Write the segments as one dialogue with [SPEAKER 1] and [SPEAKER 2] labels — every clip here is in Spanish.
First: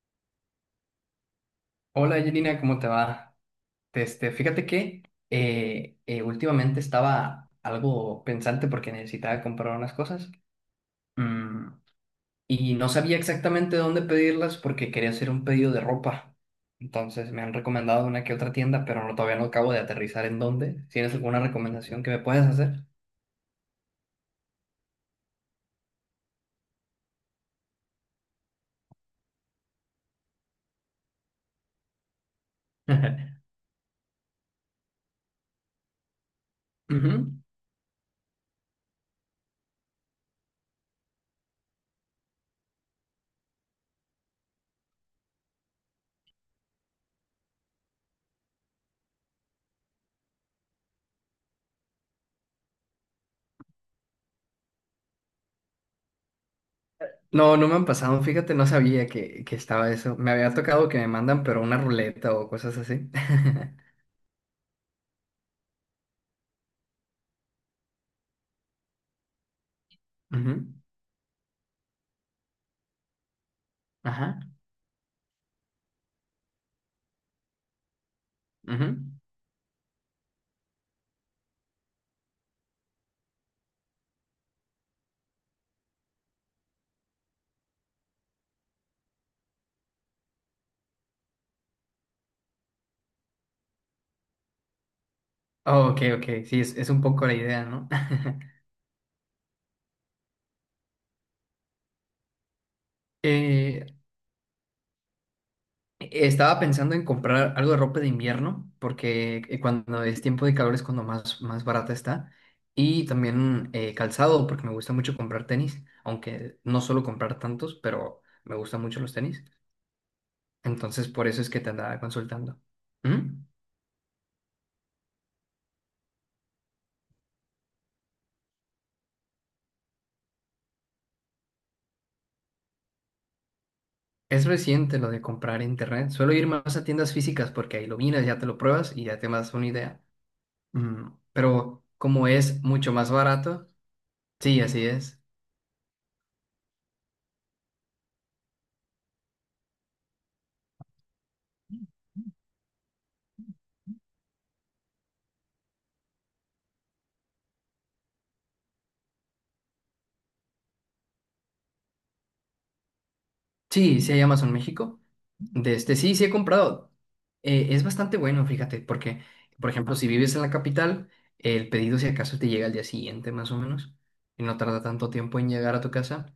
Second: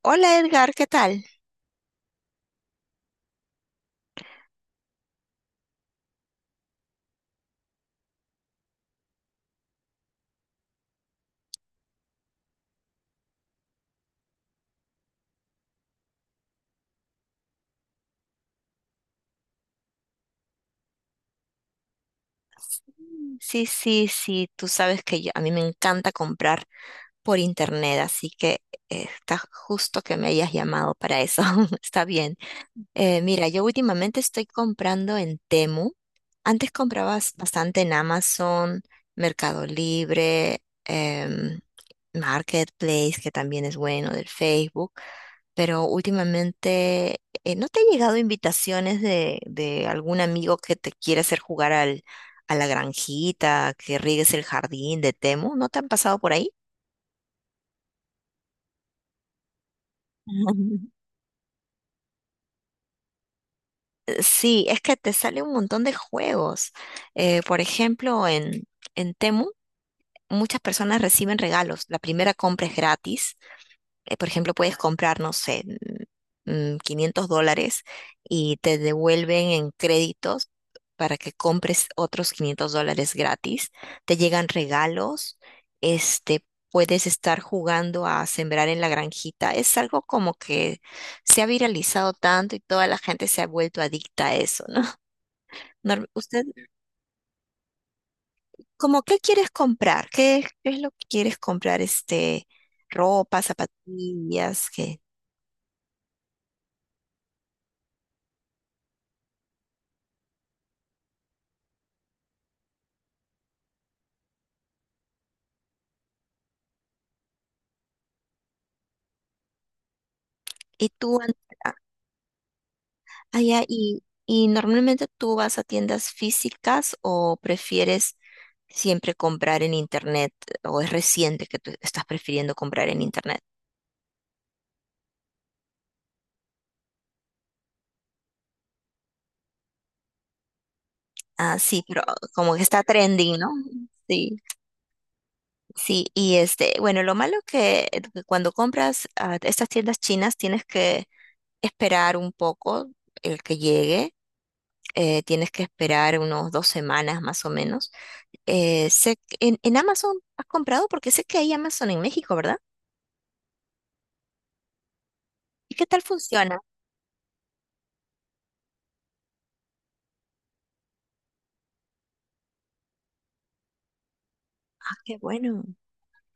[SPEAKER 1] Hola Edgar, ¿qué tal?
[SPEAKER 2] Hola Angelina, ¿cómo te va? Este, fíjate que últimamente estaba algo pensante porque necesitaba comprar unas cosas mm, y no sabía exactamente dónde pedirlas porque quería hacer un pedido de ropa. Entonces me han recomendado una que otra tienda, pero no, todavía no acabo de aterrizar en dónde. ¿Tienes alguna recomendación que me puedas hacer?
[SPEAKER 1] Sí, sí, sí, tú sabes que yo, a mí me encanta comprar por internet, así que está justo que me hayas llamado para eso. Está bien. Mira, yo últimamente estoy comprando en Temu. Antes
[SPEAKER 2] Ujú.
[SPEAKER 1] comprabas bastante en Amazon, Mercado Libre, Marketplace, que también es bueno, del Facebook. Pero últimamente, ¿no te han llegado invitaciones de algún amigo que te quiere hacer jugar al, a la granjita, que riegues el jardín de Temu? ¿No te han pasado por ahí?
[SPEAKER 2] No, no me han pasado, fíjate, no sabía que estaba eso. Me había tocado que me mandan, pero una ruleta o cosas así.
[SPEAKER 1] Sí, es que te sale un montón de juegos. Por ejemplo, en Temu, muchas
[SPEAKER 2] Ujú.
[SPEAKER 1] personas reciben regalos. La primera compra es gratis. Por
[SPEAKER 2] Ajá.
[SPEAKER 1] ejemplo, puedes comprar, no sé, $500 y te
[SPEAKER 2] Ujú.
[SPEAKER 1] devuelven en créditos para que compres otros $500 gratis. Te llegan regalos. Este, Puedes estar jugando a sembrar en la granjita. Es algo como que se ha viralizado tanto y toda la gente se ha vuelto adicta a eso, ¿no?
[SPEAKER 2] Oh, ok, ok,
[SPEAKER 1] ¿Usted,
[SPEAKER 2] sí, es un poco la idea, ¿no?
[SPEAKER 1] como qué quieres comprar? Qué es lo que quieres comprar? Ropa,
[SPEAKER 2] Eh,
[SPEAKER 1] zapatillas, ¿qué?
[SPEAKER 2] Estaba pensando en comprar algo de ropa de invierno, porque cuando es tiempo de calor es cuando más barata está, y también calzado, porque me gusta mucho comprar tenis, aunque no suelo comprar tantos, pero me gustan mucho los tenis,
[SPEAKER 1] ¿Y
[SPEAKER 2] entonces
[SPEAKER 1] tú,
[SPEAKER 2] por eso es que te
[SPEAKER 1] Andrea?
[SPEAKER 2] andaba consultando. ¿Mm?
[SPEAKER 1] Allá, y normalmente tú vas a tiendas físicas o prefieres siempre comprar en internet o ¿es reciente que tú estás prefiriendo comprar en internet?
[SPEAKER 2] Es reciente lo de comprar en internet, suelo ir más a tiendas físicas porque ahí lo miras, ya te lo pruebas y ya te das una idea.
[SPEAKER 1] Ah, sí,
[SPEAKER 2] Pero
[SPEAKER 1] pero
[SPEAKER 2] como
[SPEAKER 1] como que
[SPEAKER 2] es
[SPEAKER 1] está
[SPEAKER 2] mucho más
[SPEAKER 1] trending, ¿no?
[SPEAKER 2] barato,
[SPEAKER 1] Sí.
[SPEAKER 2] sí, así es.
[SPEAKER 1] Sí, y este, bueno, lo malo que cuando compras a estas tiendas chinas tienes que esperar un poco el que llegue. Tienes que esperar unos 2 semanas más o menos. En Amazon has comprado porque sé que hay Amazon en México, ¿verdad?
[SPEAKER 2] Sí, sí hay Amazon México.
[SPEAKER 1] ¿Y
[SPEAKER 2] De
[SPEAKER 1] qué
[SPEAKER 2] este,
[SPEAKER 1] tal
[SPEAKER 2] sí, sí he
[SPEAKER 1] funciona?
[SPEAKER 2] comprado. Es bastante bueno, fíjate, porque, por ejemplo, si vives en la capital, el pedido si acaso te llega al día siguiente, más o menos, y no tarda
[SPEAKER 1] Ah,
[SPEAKER 2] tanto
[SPEAKER 1] qué
[SPEAKER 2] tiempo en
[SPEAKER 1] bueno.
[SPEAKER 2] llegar a tu casa.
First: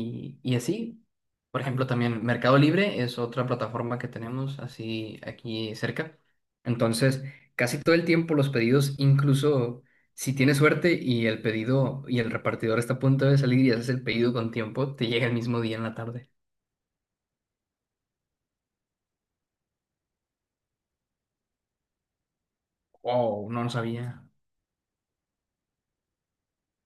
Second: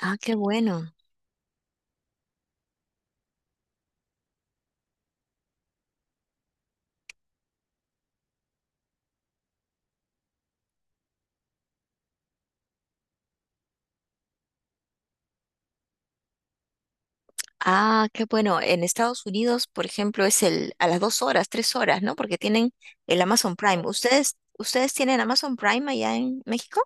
[SPEAKER 1] Ah, qué
[SPEAKER 2] y
[SPEAKER 1] bueno.
[SPEAKER 2] así, por ejemplo, también Mercado Libre es otra plataforma que tenemos así aquí cerca. Entonces, casi todo el tiempo los pedidos, incluso si tienes suerte y el pedido y el repartidor está a punto de salir y haces el pedido con tiempo, te llega el mismo día en la tarde.
[SPEAKER 1] Ah, qué bueno. En Estados Unidos, por ejemplo, es el a las dos horas, tres horas, ¿no? Porque tienen el
[SPEAKER 2] Wow,
[SPEAKER 1] Amazon
[SPEAKER 2] no lo
[SPEAKER 1] Prime.
[SPEAKER 2] sabía.
[SPEAKER 1] Ustedes tienen Amazon Prime allá en México?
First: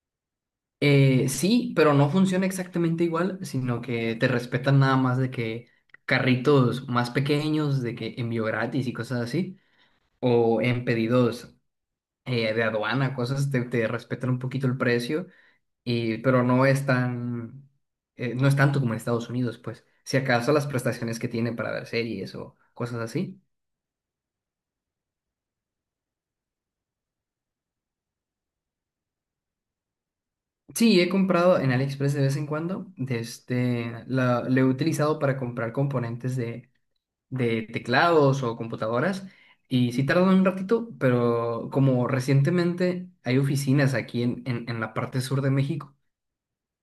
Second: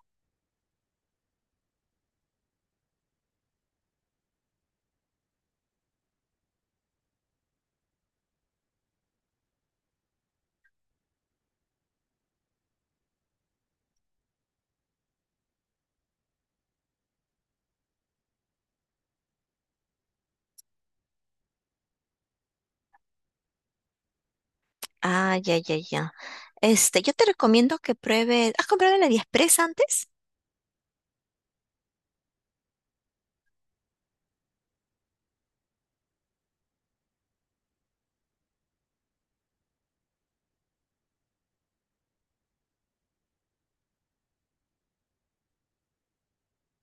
[SPEAKER 2] Sí, pero no funciona exactamente igual, sino que te respetan nada más de que carritos más pequeños, de que envío gratis y cosas así, o en pedidos de aduana, cosas, te respetan un poquito el precio, pero no es tan, no es tanto como en Estados Unidos, pues, si acaso las prestaciones que tiene para ver series o cosas así.
[SPEAKER 1] Ah, ya, ya, ya. Yo te recomiendo que pruebes. ¿Has comprado en AliExpress antes?
[SPEAKER 2] Sí, he comprado en AliExpress de vez en cuando, lo he utilizado para comprar componentes de teclados o computadoras, y sí tardan un ratito, pero como recientemente hay oficinas aquí en la parte sur de México,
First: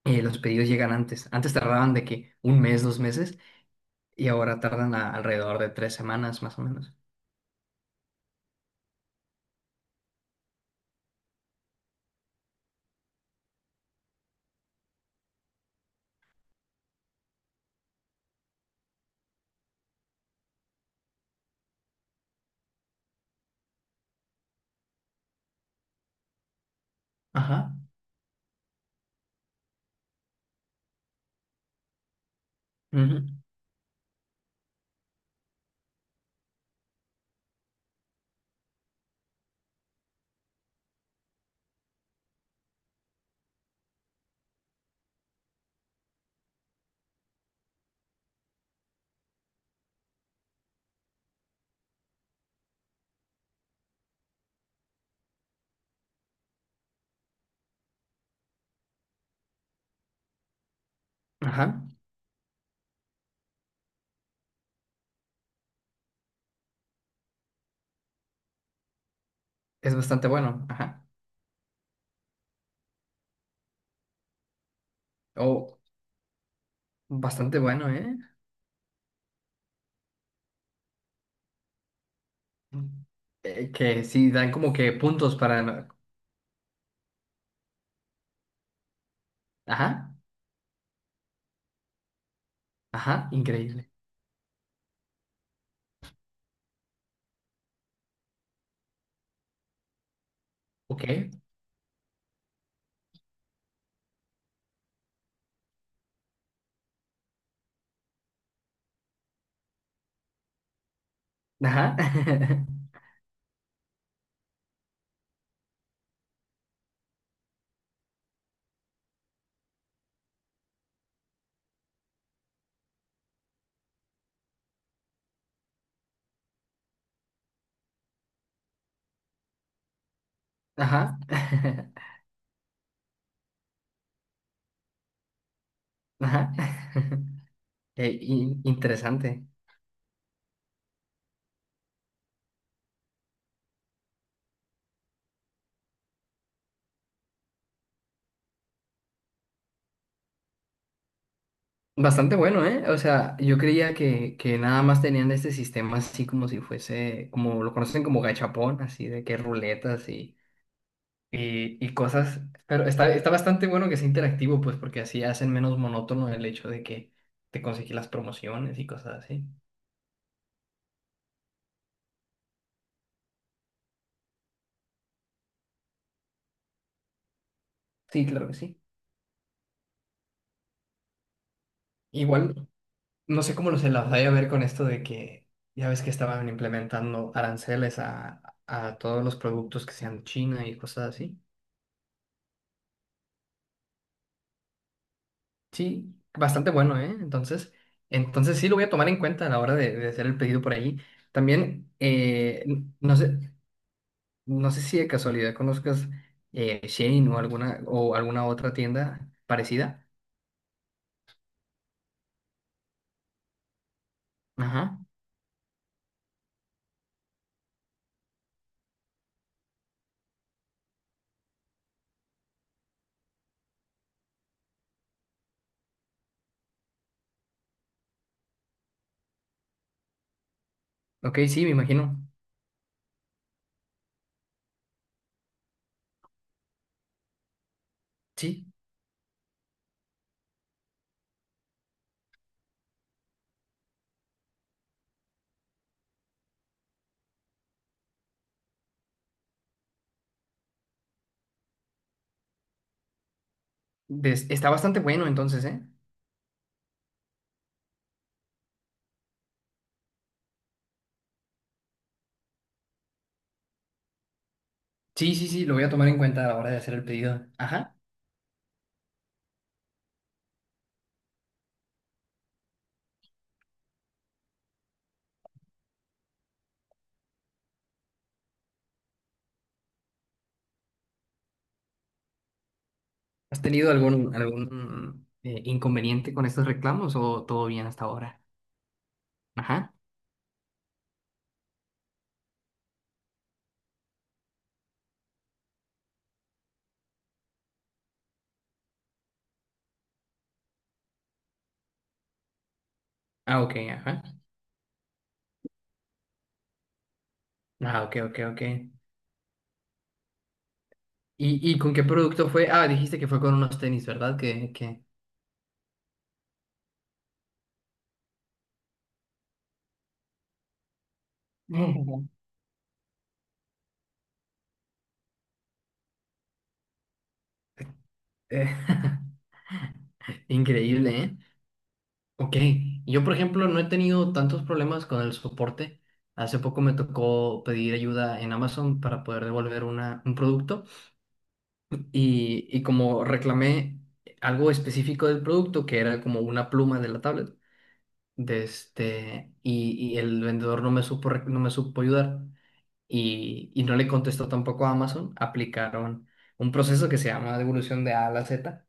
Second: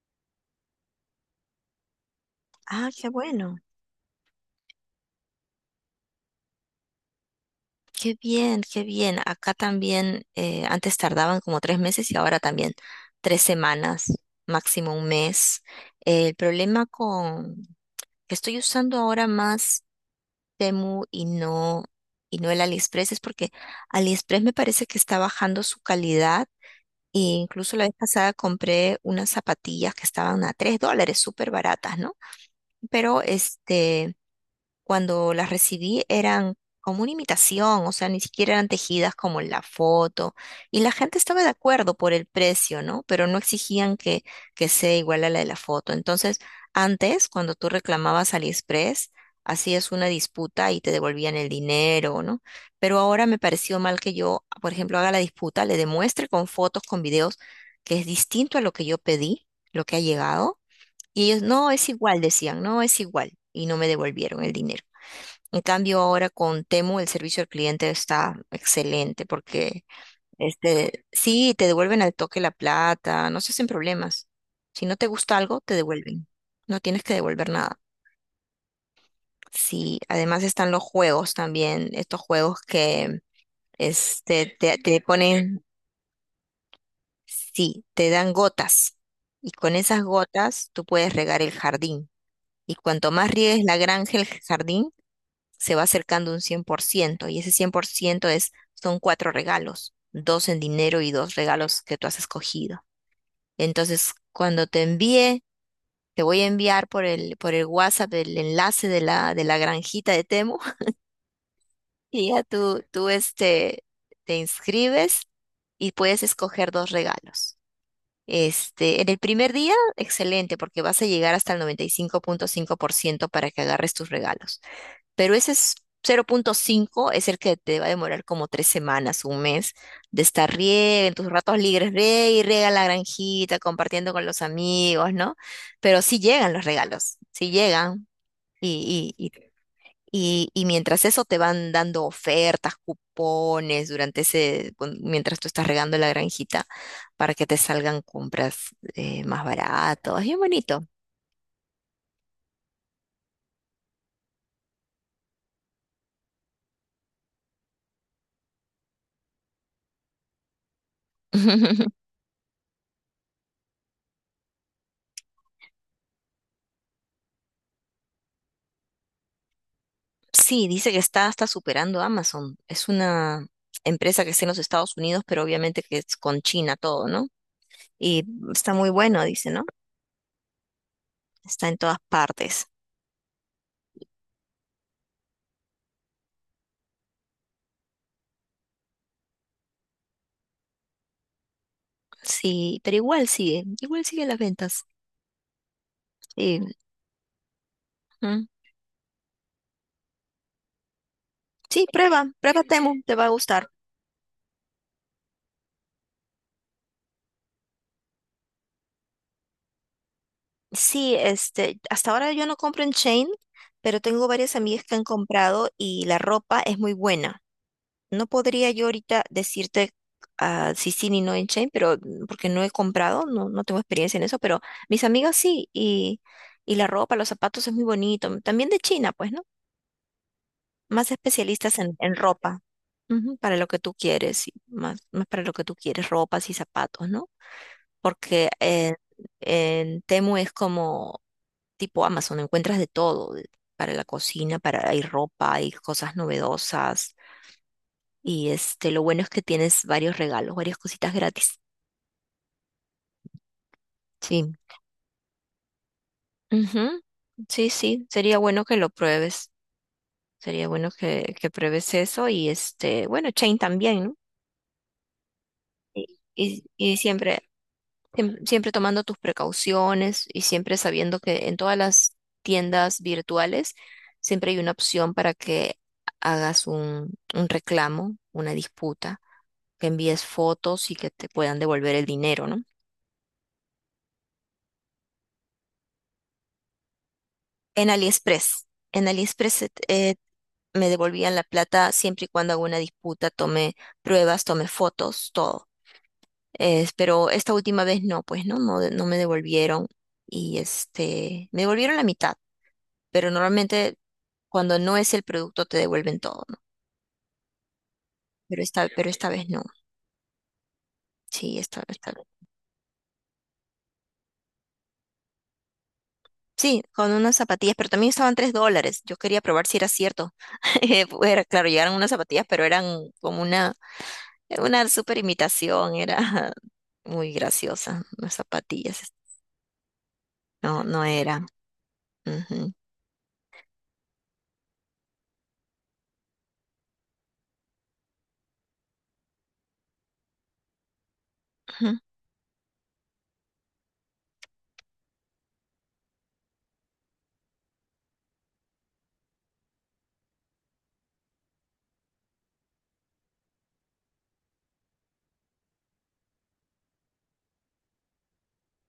[SPEAKER 2] los pedidos llegan antes. Antes tardaban de que un mes,
[SPEAKER 1] Ah,
[SPEAKER 2] dos
[SPEAKER 1] qué
[SPEAKER 2] meses,
[SPEAKER 1] bueno.
[SPEAKER 2] y ahora tardan alrededor de 3 semanas más o menos.
[SPEAKER 1] Qué bien, qué bien. Acá también antes tardaban como 3 meses y ahora también 3 semanas, máximo un mes. El problema con que estoy usando ahora más Temu y no el AliExpress es porque AliExpress me parece que está bajando su calidad. E
[SPEAKER 2] Ajá.
[SPEAKER 1] incluso la vez pasada compré unas zapatillas que estaban a $3, súper baratas, ¿no? Pero
[SPEAKER 2] Ujú.
[SPEAKER 1] este cuando las recibí eran como una imitación, o sea, ni siquiera eran tejidas como en la foto. Y la gente estaba de acuerdo por el precio, ¿no? Pero no exigían que sea igual a la de la foto. Entonces, antes, cuando tú reclamabas AliExpress, hacías una disputa y te devolvían el dinero, ¿no? Pero ahora me pareció mal que yo, por ejemplo, haga la disputa, le demuestre con fotos, con videos, que es distinto a lo que yo pedí, lo que ha llegado. Y ellos,
[SPEAKER 2] Ajá,
[SPEAKER 1] no, es igual, decían, no, es igual. Y no me devolvieron el dinero. En cambio, ahora con Temu el servicio al cliente está excelente porque
[SPEAKER 2] es bastante bueno,
[SPEAKER 1] este
[SPEAKER 2] ajá.
[SPEAKER 1] sí te devuelven al toque la plata, no se hacen problemas. Si no te gusta algo, te
[SPEAKER 2] O
[SPEAKER 1] devuelven. No tienes que devolver
[SPEAKER 2] bastante
[SPEAKER 1] nada.
[SPEAKER 2] bueno, ¿eh?
[SPEAKER 1] Sí, además están los juegos también, estos juegos
[SPEAKER 2] Mm.
[SPEAKER 1] que
[SPEAKER 2] Que sí, dan
[SPEAKER 1] este
[SPEAKER 2] como que
[SPEAKER 1] te
[SPEAKER 2] puntos
[SPEAKER 1] ponen,
[SPEAKER 2] para...
[SPEAKER 1] sí, te dan gotas y con esas
[SPEAKER 2] Ajá,
[SPEAKER 1] gotas tú puedes regar el jardín. Y cuanto
[SPEAKER 2] ajá,
[SPEAKER 1] más riegues la
[SPEAKER 2] increíble.
[SPEAKER 1] granja, el jardín, se va acercando un 100% y ese 100% es, son cuatro regalos, dos en dinero
[SPEAKER 2] Ok.
[SPEAKER 1] y dos regalos que tú has escogido. Entonces, cuando te envíe, te voy a enviar por por el WhatsApp el enlace de de la granjita de Temu
[SPEAKER 2] Ajá,
[SPEAKER 1] y ya tú este, te inscribes y puedes escoger dos regalos. Este, en el primer día, excelente, porque vas a llegar hasta el 95,5% para que agarres tus regalos. Pero ese es 0.5 es el que te va a demorar como 3 semanas, un mes, de estar riega en
[SPEAKER 2] ajá,
[SPEAKER 1] tus ratos libres, riega y riega la granjita, compartiendo con los amigos, ¿no? Pero sí llegan
[SPEAKER 2] ajá.
[SPEAKER 1] los regalos, sí llegan. Y, y,
[SPEAKER 2] Interesante.
[SPEAKER 1] y mientras eso te van dando ofertas, cupones, durante ese, mientras tú estás regando la granjita, para que te salgan compras más baratas. Bien bonito.
[SPEAKER 2] Bastante bueno, ¿eh? O sea, yo creía que nada más tenían este sistema así como si fuese, como lo conocen como gachapón, así de que ruletas y cosas, pero está bastante bueno que sea interactivo, pues porque así hacen menos monótono el hecho de que te conseguí las promociones y cosas así.
[SPEAKER 1] Sí, dice que está hasta superando a Amazon. Es una empresa que está en los Estados Unidos, pero obviamente que es con China todo, ¿no? Y
[SPEAKER 2] Sí, claro que
[SPEAKER 1] está
[SPEAKER 2] sí.
[SPEAKER 1] muy bueno, dice, ¿no? Está en todas partes.
[SPEAKER 2] Igual, no sé cómo lo se las vaya a ver con esto de que ya ves que estaban implementando aranceles a todos los productos que sean de China y cosas así.
[SPEAKER 1] Sí, pero igual sigue las ventas.
[SPEAKER 2] Sí, bastante
[SPEAKER 1] Sí,
[SPEAKER 2] bueno, ¿eh? Entonces,
[SPEAKER 1] mm.
[SPEAKER 2] sí lo voy a tomar en cuenta a la hora de hacer el pedido por ahí.
[SPEAKER 1] Sí,
[SPEAKER 2] También,
[SPEAKER 1] prueba, prueba Temu, te va a gustar.
[SPEAKER 2] No sé si de casualidad conozcas Shein o o alguna otra tienda parecida.
[SPEAKER 1] Sí, este, hasta ahora yo no compro en Chain, pero tengo varias amigas que
[SPEAKER 2] Ajá.
[SPEAKER 1] han comprado y la ropa es muy buena. No podría yo ahorita decirte ah, si sí ni no en Chain, pero mm, porque no he comprado, no, no tengo experiencia en eso, pero mis amigas sí, y la ropa, los zapatos es muy bonito. También de China, pues, ¿no? Más
[SPEAKER 2] Ok, sí, me
[SPEAKER 1] especialistas en
[SPEAKER 2] imagino.
[SPEAKER 1] ropa, ujú, para lo que tú quieres, y más, más para lo que tú quieres, ropas y zapatos, ¿no? Porque
[SPEAKER 2] Sí.
[SPEAKER 1] en, en Temu es como tipo Amazon, encuentras de todo, para la cocina, para, hay ropa, hay cosas novedosas y este, lo bueno es que tienes varios regalos, varias cositas gratis. Sí.
[SPEAKER 2] Está bastante bueno entonces, ¿eh?
[SPEAKER 1] Ujú. Sí, sí, sería bueno que lo pruebes. Sería bueno que pruebes eso y este, bueno, Chain también, ¿no?
[SPEAKER 2] Sí, sí, sí, lo voy a tomar en
[SPEAKER 1] Y,
[SPEAKER 2] cuenta a la
[SPEAKER 1] y-
[SPEAKER 2] hora de hacer
[SPEAKER 1] y
[SPEAKER 2] el pedido.
[SPEAKER 1] siempre,
[SPEAKER 2] Ajá.
[SPEAKER 1] siempre tomando tus precauciones y siempre sabiendo que en todas las tiendas virtuales siempre hay una opción para que hagas un reclamo, una disputa, que envíes fotos y que te puedan devolver el dinero, ¿no?
[SPEAKER 2] ¿Has tenido algún, inconveniente con estos reclamos o todo bien
[SPEAKER 1] En
[SPEAKER 2] hasta ahora?
[SPEAKER 1] AliExpress. En AliExpress
[SPEAKER 2] Ajá.
[SPEAKER 1] me devolvían la plata siempre y cuando hago una disputa, tomé pruebas, tomé fotos, todo. Pero esta última vez no, pues no, no, no me devolvieron y este, me devolvieron la mitad, pero
[SPEAKER 2] Ah, ok,
[SPEAKER 1] normalmente
[SPEAKER 2] ajá.
[SPEAKER 1] cuando no es el producto te devuelven todo, ¿no?
[SPEAKER 2] Ah, ok, ok, ok.
[SPEAKER 1] Pero esta vez no. Sí,
[SPEAKER 2] ¿Y
[SPEAKER 1] esta,
[SPEAKER 2] con qué
[SPEAKER 1] esta vez.
[SPEAKER 2] producto fue? Ah, dijiste que fue con unos tenis, ¿verdad? Que...
[SPEAKER 1] Sí, con unas zapatillas, pero también estaban $3. Yo quería probar si era cierto. Era, claro, llegaron unas zapatillas, pero eran como una super imitación, era muy graciosa. Las
[SPEAKER 2] Eh,
[SPEAKER 1] zapatillas no, no
[SPEAKER 2] Increíble, ¿eh?
[SPEAKER 1] eran.
[SPEAKER 2] Ok,
[SPEAKER 1] Ujú,
[SPEAKER 2] yo por ejemplo no he tenido tantos problemas con el soporte. Hace poco me tocó pedir ayuda en Amazon para poder devolver un producto
[SPEAKER 1] ujú.
[SPEAKER 2] y como reclamé algo específico del producto que era como una pluma de la tablet de este, y el vendedor no me supo ayudar y no le contestó tampoco a Amazon, aplicaron un proceso que se llama devolución de A a la Z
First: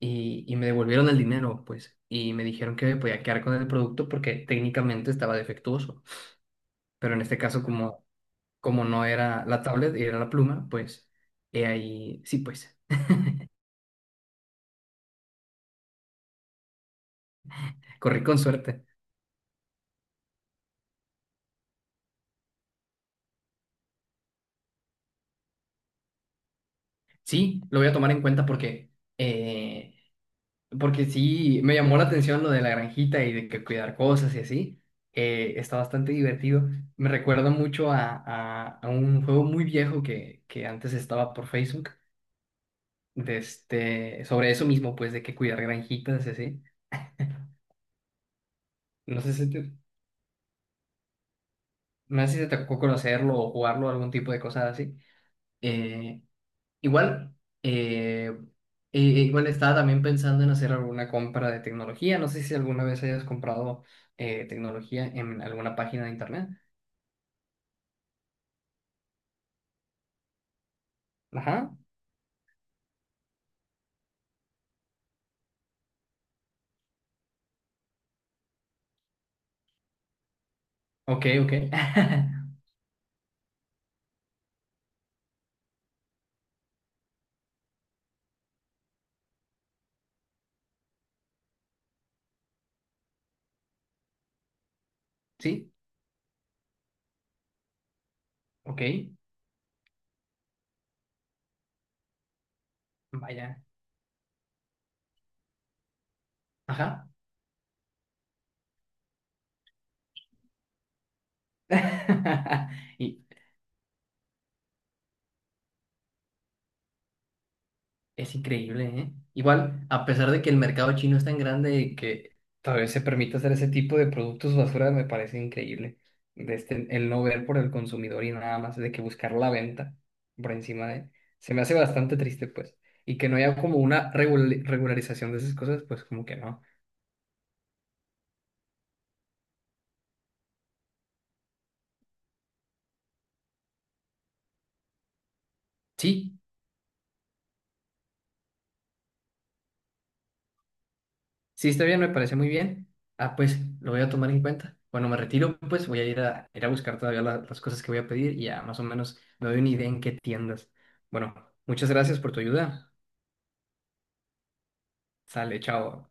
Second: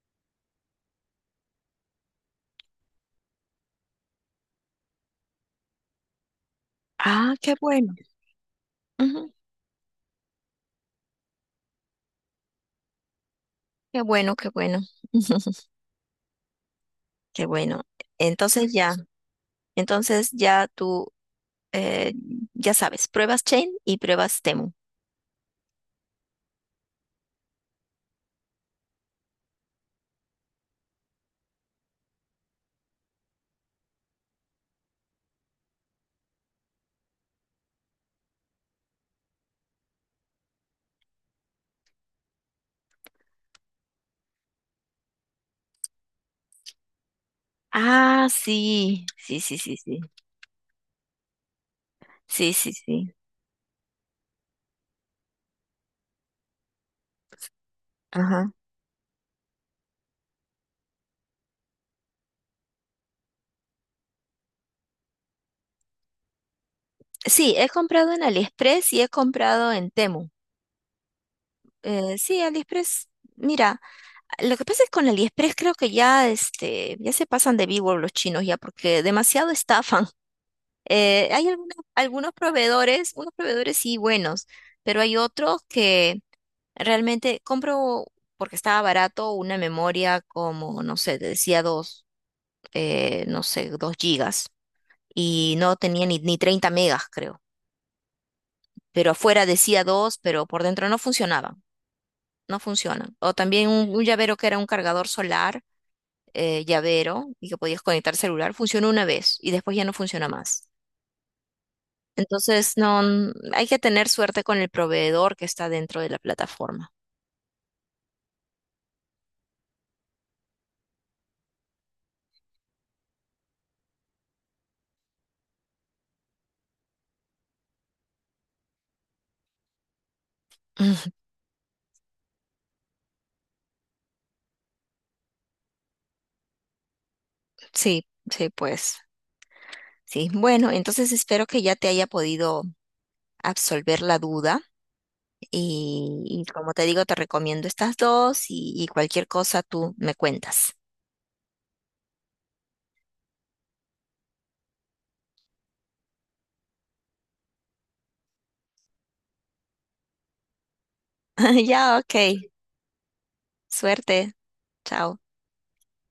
[SPEAKER 2] y me devolvieron el dinero, pues, y me dijeron que me podía quedar con el producto porque técnicamente estaba defectuoso. Pero en
[SPEAKER 1] Ah,
[SPEAKER 2] este
[SPEAKER 1] qué
[SPEAKER 2] caso,
[SPEAKER 1] bueno.
[SPEAKER 2] como no
[SPEAKER 1] Ujú,
[SPEAKER 2] era la tablet, era la pluma, pues, he ahí, sí, pues,
[SPEAKER 1] qué bueno, qué bueno. Qué bueno.
[SPEAKER 2] corrí con
[SPEAKER 1] Entonces
[SPEAKER 2] suerte.
[SPEAKER 1] ya, entonces ya tú, eh, ya sabes, pruebas Chain y pruebas Temu.
[SPEAKER 2] Sí, lo voy a tomar en cuenta eh, porque sí, me llamó la atención lo de la granjita y de que cuidar cosas y así. Está bastante divertido. Me recuerda mucho a un juego muy viejo que antes estaba por Facebook de este, sobre eso mismo, pues, de que cuidar granjitas y así.
[SPEAKER 1] Ah, sí,
[SPEAKER 2] No sé
[SPEAKER 1] sí,
[SPEAKER 2] si
[SPEAKER 1] sí,
[SPEAKER 2] te,
[SPEAKER 1] sí, sí.
[SPEAKER 2] no sé si
[SPEAKER 1] Sí,
[SPEAKER 2] te
[SPEAKER 1] sí,
[SPEAKER 2] tocó
[SPEAKER 1] sí.
[SPEAKER 2] conocerlo o jugarlo, algún tipo de cosas así. Eh, igual, eh,
[SPEAKER 1] Ajá.
[SPEAKER 2] Igual estaba también pensando en hacer alguna compra de tecnología. No sé si alguna vez hayas comprado tecnología en alguna página de internet.
[SPEAKER 1] Sí, he comprado en AliExpress y he comprado en Temu.
[SPEAKER 2] Ajá,
[SPEAKER 1] Sí, AliExpress, mira. Lo que pasa es con AliExpress creo que ya, este, ya se pasan de vivo los chinos ya porque demasiado estafan.
[SPEAKER 2] ok,
[SPEAKER 1] Hay
[SPEAKER 2] ok.
[SPEAKER 1] algunos, algunos proveedores, unos proveedores sí buenos, pero hay otros que realmente compro porque estaba barato una memoria como, no sé, te decía dos, no sé, 2 GB y
[SPEAKER 2] Sí,
[SPEAKER 1] no tenía ni 30 MB creo.
[SPEAKER 2] ok,
[SPEAKER 1] Pero afuera decía dos, pero por dentro no funcionaba, no funciona. O
[SPEAKER 2] vaya,
[SPEAKER 1] también un llavero que era un cargador solar
[SPEAKER 2] ajá.
[SPEAKER 1] llavero y que podías conectar celular, funcionó una vez y después ya no funciona más. Entonces, no,
[SPEAKER 2] Y,
[SPEAKER 1] hay que tener suerte con el proveedor que está dentro de la plataforma.
[SPEAKER 2] Es increíble, ¿eh? Igual, a pesar de que el mercado chino es tan grande y que tal vez se permita hacer ese tipo de productos basura, me parece increíble. De este, el no ver por el consumidor y nada más de que buscar la venta por encima de... Se me hace bastante triste, pues. Y que no haya como una regularización de esas cosas, pues como que no.
[SPEAKER 1] Sí, sí, pues. Sí, bueno, entonces espero que ya te haya podido absolver la duda
[SPEAKER 2] Sí,
[SPEAKER 1] y como te digo, te recomiendo estas dos y cualquier cosa tú me cuentas.
[SPEAKER 2] sí, está bien, me parece muy bien. Ah, pues lo voy a tomar en cuenta. Bueno, me retiro, pues voy a ir a buscar todavía las cosas que voy a pedir y ya más o menos me doy una idea en qué tiendas. Bueno, muchas
[SPEAKER 1] Ya, ok.
[SPEAKER 2] gracias por tu ayuda.
[SPEAKER 1] Suerte. Chao.
[SPEAKER 2] Sale, chao.